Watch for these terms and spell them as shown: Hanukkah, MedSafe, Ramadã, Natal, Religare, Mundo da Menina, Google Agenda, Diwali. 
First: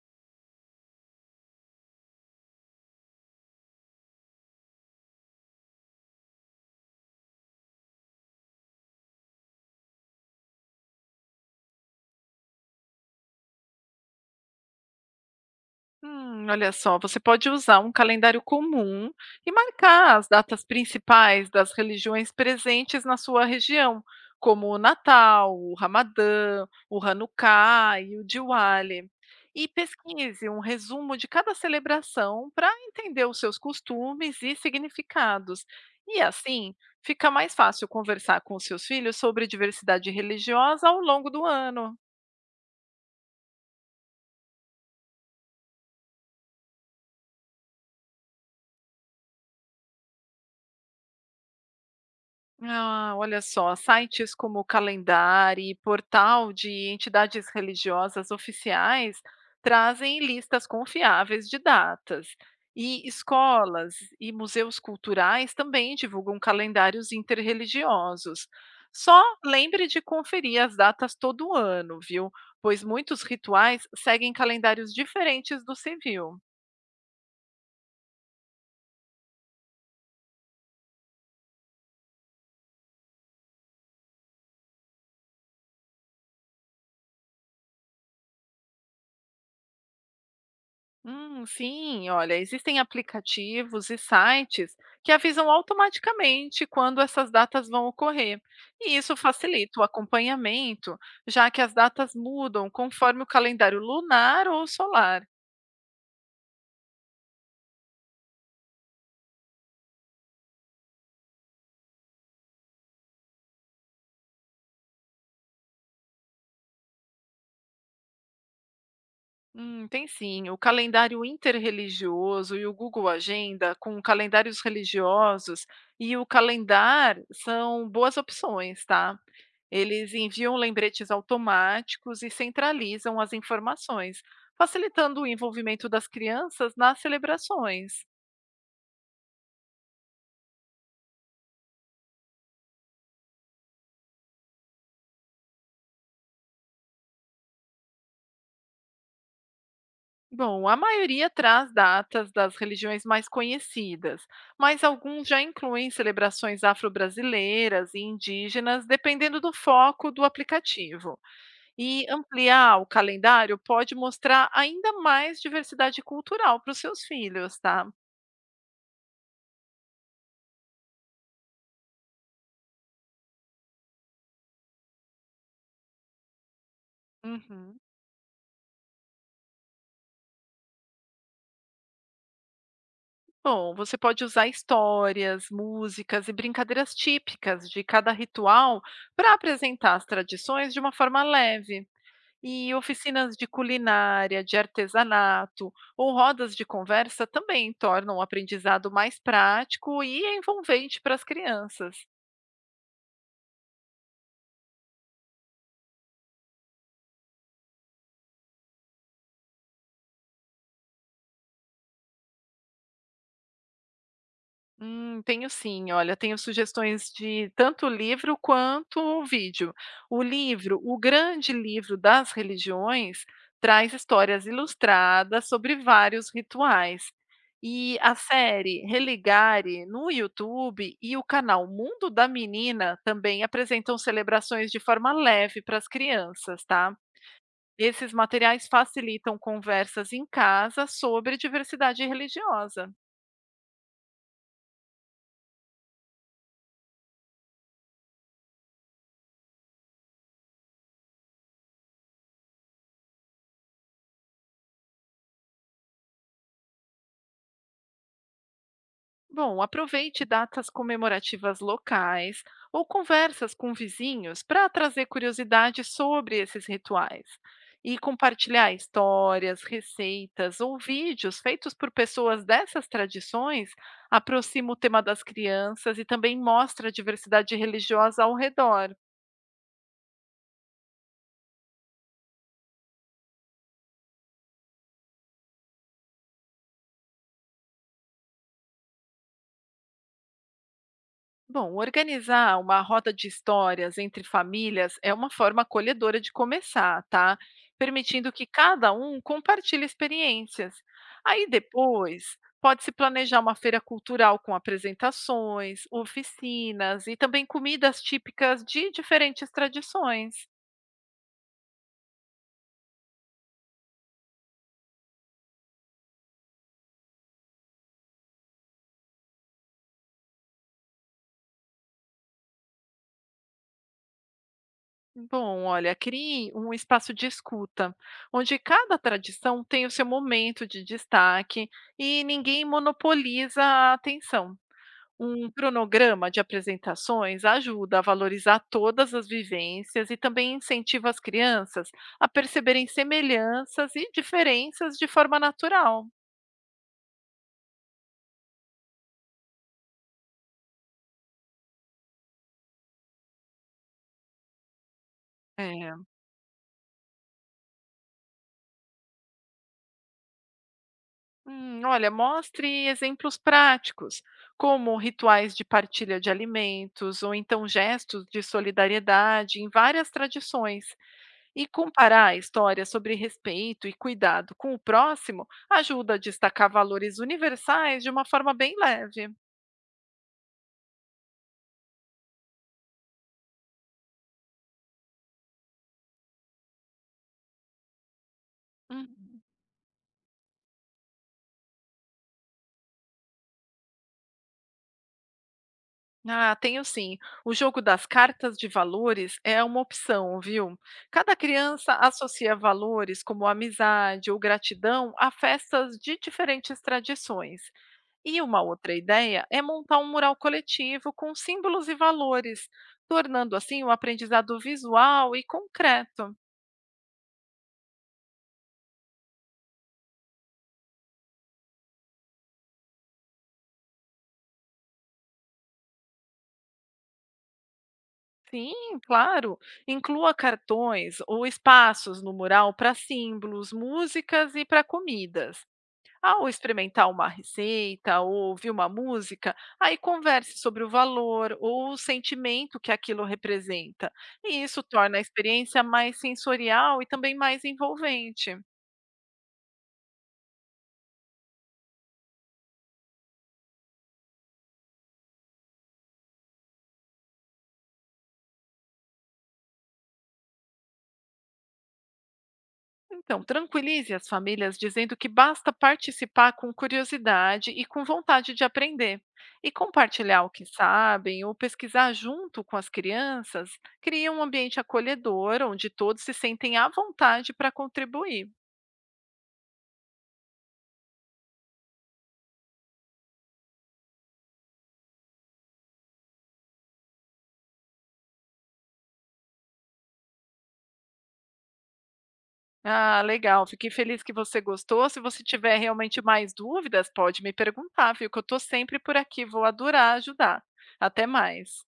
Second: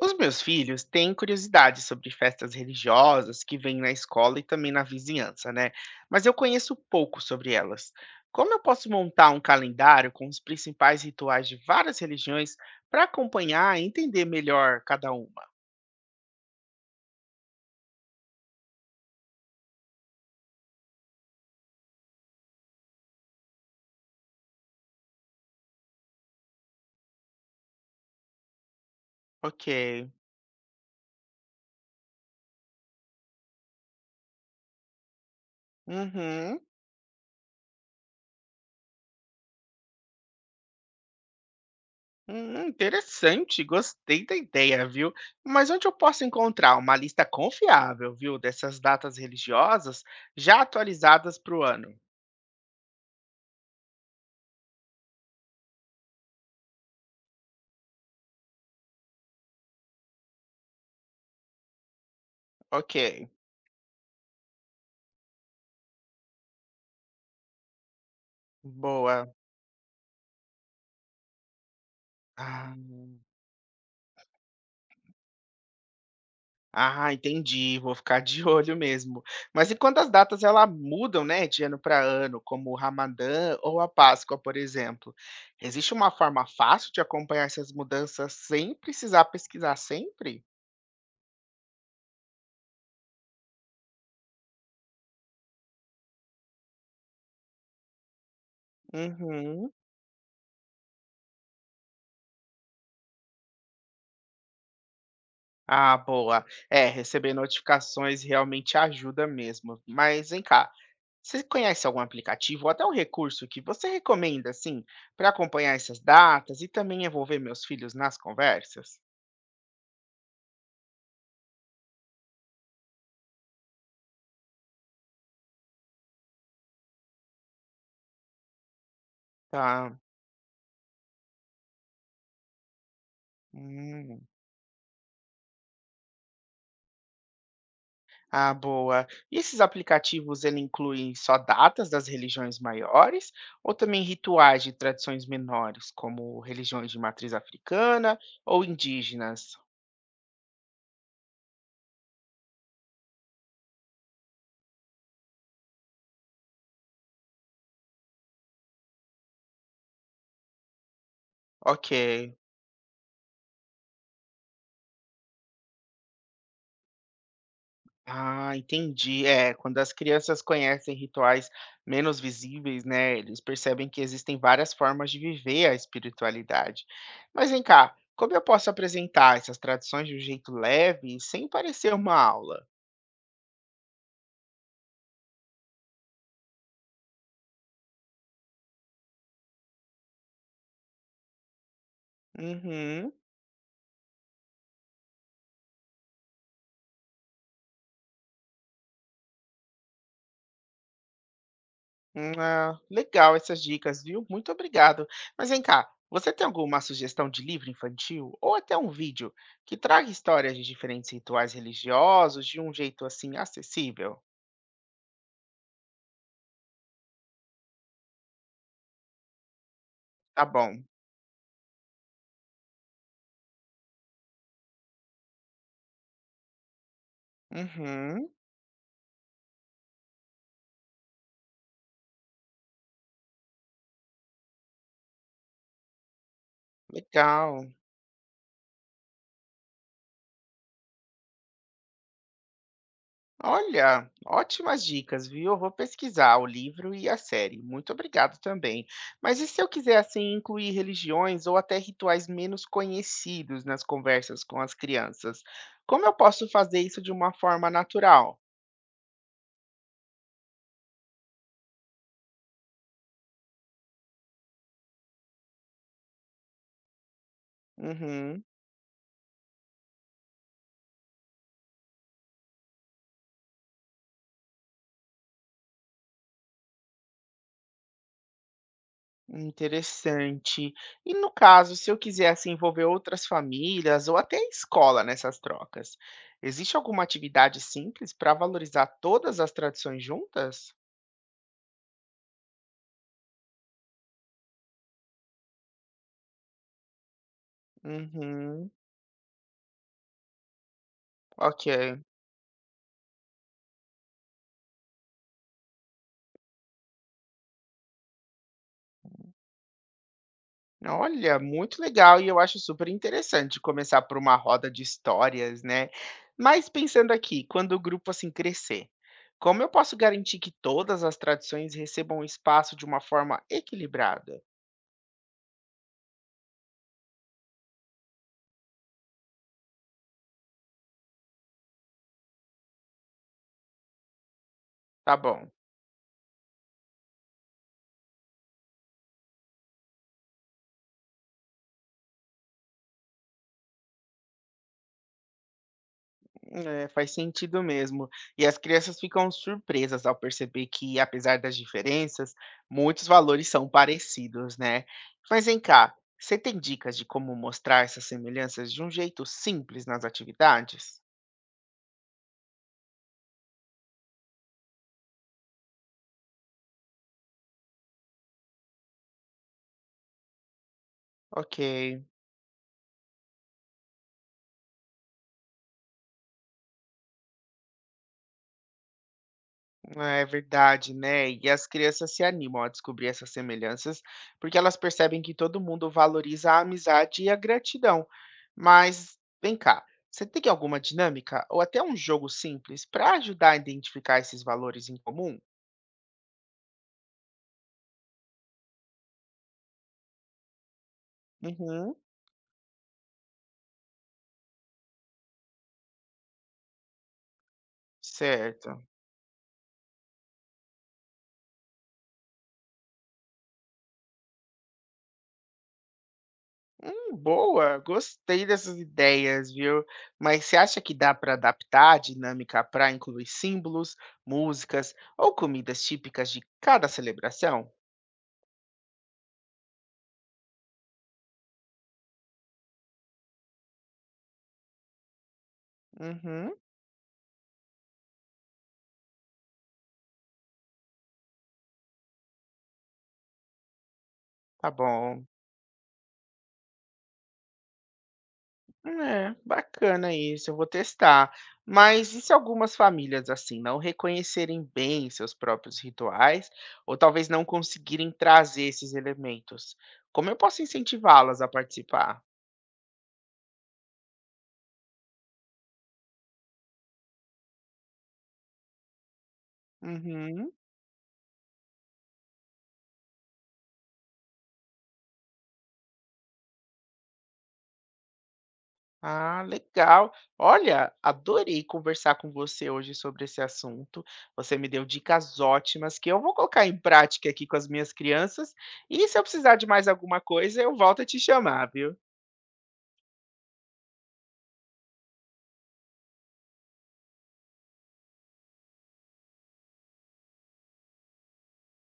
Os meus filhos têm curiosidade sobre festas religiosas que vêm na escola e também na vizinhança, né? Mas eu conheço pouco sobre elas. Como eu posso montar um calendário com os principais rituais de várias religiões para acompanhar e entender melhor cada uma? Olha só, você pode usar um calendário comum e marcar as datas principais das religiões presentes na sua região, como o Natal, o Ramadã, o Hanukkah e o Diwali. E Ok. pesquise um resumo de cada celebração para entender os seus costumes e significados. E Uhum. assim, fica mais fácil conversar com os seus filhos sobre diversidade religiosa ao longo do ano. Interessante, gostei da ideia, viu? Mas onde eu posso encontrar uma lista confiável, viu, dessas datas religiosas já atualizadas para o ano? Ah, olha só, sites como Calendar e portal de entidades religiosas oficiais trazem listas confiáveis de datas. Ok, E escolas e museus culturais também divulgam calendários interreligiosos. Só boa. lembre de conferir as datas todo ano, viu? Ah, Pois muitos rituais seguem calendários diferentes do civil. ah, entendi, vou ficar de olho mesmo. Mas e quando as datas ela mudam, né, de ano para ano, como o Ramadã ou a Páscoa, por exemplo, existe uma forma fácil de acompanhar essas mudanças sem precisar pesquisar sempre? Sim, olha, existem aplicativos e sites que avisam automaticamente quando essas datas vão ocorrer, e isso Uhum. facilita o acompanhamento, já que as datas mudam conforme o calendário lunar ou solar. Ah, boa. É, receber notificações realmente ajuda mesmo. Mas vem cá, você conhece algum aplicativo ou até um recurso que você recomenda, assim, para acompanhar essas datas e também envolver meus filhos nas conversas? Tem sim, o calendário interreligioso e o Google Agenda, com calendários religiosos e o calendar, são boas opções, tá? Tá. Eles enviam lembretes automáticos e centralizam as informações, Hum. facilitando o envolvimento das crianças nas celebrações. Ah, boa. E esses aplicativos, ele incluem só datas das religiões maiores ou também rituais de tradições menores, como religiões de matriz africana ou indígenas? Bom, a maioria traz datas das religiões mais conhecidas, mas alguns já incluem celebrações afro-brasileiras e indígenas, dependendo do foco do aplicativo. Ok. E ampliar o calendário pode mostrar ainda mais diversidade cultural para os seus filhos, tá? Ah, entendi. É, quando as crianças conhecem rituais menos visíveis, né, eles percebem que existem várias formas de viver a espiritualidade. Mas vem Uhum. cá, como eu posso apresentar essas tradições de um jeito leve, sem parecer uma aula? Bom, você pode usar histórias, músicas e brincadeiras típicas de cada ritual para apresentar as tradições de uma forma leve. E Uhum. oficinas de culinária, de artesanato ou rodas de conversa também tornam o aprendizado mais prático e envolvente para as crianças. Ah, legal essas dicas, viu? Muito obrigado. Mas vem cá, você tem alguma sugestão de livro infantil ou até um vídeo que traga histórias de diferentes rituais religiosos de um jeito assim acessível? Tenho sim, olha, tenho sugestões de tanto livro quanto vídeo. O Tá livro, bom. o grande livro das religiões, traz histórias ilustradas sobre vários rituais. E a Uhum, série Religare no YouTube e o canal Mundo da Menina também apresentam celebrações de forma leve para as crianças, tá? legal. Esses materiais facilitam conversas em casa sobre diversidade religiosa. Olha, ótimas dicas, viu? Eu vou pesquisar o livro e a série. Muito obrigado também. Mas e se eu quiser assim incluir religiões ou até rituais menos conhecidos nas conversas com as crianças? Como eu posso fazer isso de uma forma natural? Bom, aproveite datas comemorativas locais ou conversas com vizinhos para trazer curiosidade sobre esses rituais e Uhum, compartilhar histórias, receitas ou vídeos feitos por pessoas dessas tradições aproxima o tema das crianças e também mostra a diversidade religiosa ao redor. interessante. E no caso, se eu quisesse envolver outras famílias ou até a escola nessas trocas, existe alguma atividade simples para valorizar todas as tradições juntas? Bom, organizar uma roda de histórias entre famílias é uma forma acolhedora de começar, tá? Permitindo que Uhum, cada um compartilhe experiências. Aí ok. depois, pode-se planejar uma feira cultural com apresentações, oficinas e também comidas típicas de diferentes tradições. Olha, muito legal e eu acho super interessante começar por uma roda de histórias, né? Mas pensando aqui, quando o grupo assim crescer, como eu posso garantir que todas as tradições recebam espaço de uma forma equilibrada? Bom, olha, crie um espaço de escuta, onde cada tradição tem o seu momento de destaque e ninguém monopoliza a atenção. Tá Um bom, cronograma de apresentações ajuda a valorizar todas as vivências e também incentiva as crianças a perceberem semelhanças e diferenças de forma natural. é, faz sentido mesmo. E as crianças ficam surpresas ao perceber que, apesar das diferenças, muitos valores são parecidos, né? Mas vem É. cá, você tem dicas de como mostrar essas semelhanças de um jeito simples nas atividades? Olha, mostre exemplos práticos, como rituais de partilha de alimentos ou então gestos de solidariedade em várias tradições. Ok. E comparar histórias sobre respeito e cuidado com o próximo ajuda a destacar valores universais de uma forma bem leve. Ah, é verdade, né? E as crianças se animam a descobrir essas semelhanças, porque elas percebem que todo mundo valoriza a amizade e a gratidão. Mas Uhum. vem cá, você tem alguma dinâmica ou até um jogo simples para ajudar a identificar esses valores em comum? Ah, tenho sim. O jogo das cartas de valores é uma opção, viu? Cada criança Uhum, associa valores como amizade ou gratidão a festas de diferentes tradições. E uma certo. outra ideia é montar um mural coletivo com símbolos e valores, tornando assim o aprendizado visual e concreto. Boa, gostei dessas ideias, viu? Mas você acha que dá para adaptar a dinâmica para incluir símbolos, músicas ou comidas típicas de cada celebração? Sim, claro. Inclua cartões ou espaços no mural para símbolos, músicas e para comidas. Ao Uhum. experimentar uma receita ou ouvir uma música, aí converse sobre o valor ou o sentimento que aquilo representa. E Tá isso torna a bom. experiência mais sensorial e também mais envolvente. É, bacana isso, eu vou testar. Mas e se algumas famílias, assim, não reconhecerem bem seus próprios rituais, ou talvez não conseguirem trazer esses elementos? Como eu posso incentivá-las a participar? Então, tranquilize as famílias dizendo que basta participar com curiosidade e com vontade de aprender. E compartilhar o Uhum. que sabem ou pesquisar junto com as crianças cria um ambiente acolhedor onde todos se sentem à vontade para contribuir. Ah, legal. Olha, adorei conversar com você hoje sobre esse assunto. Você me deu dicas ótimas que eu vou colocar em prática aqui com as minhas crianças. E se eu precisar de mais alguma coisa, eu volto a te chamar, viu? Ah, legal. Fiquei feliz que você gostou. Se você tiver realmente mais dúvidas, pode me perguntar, viu? Que eu estou sempre por aqui. Vou adorar ajudar. Até mais.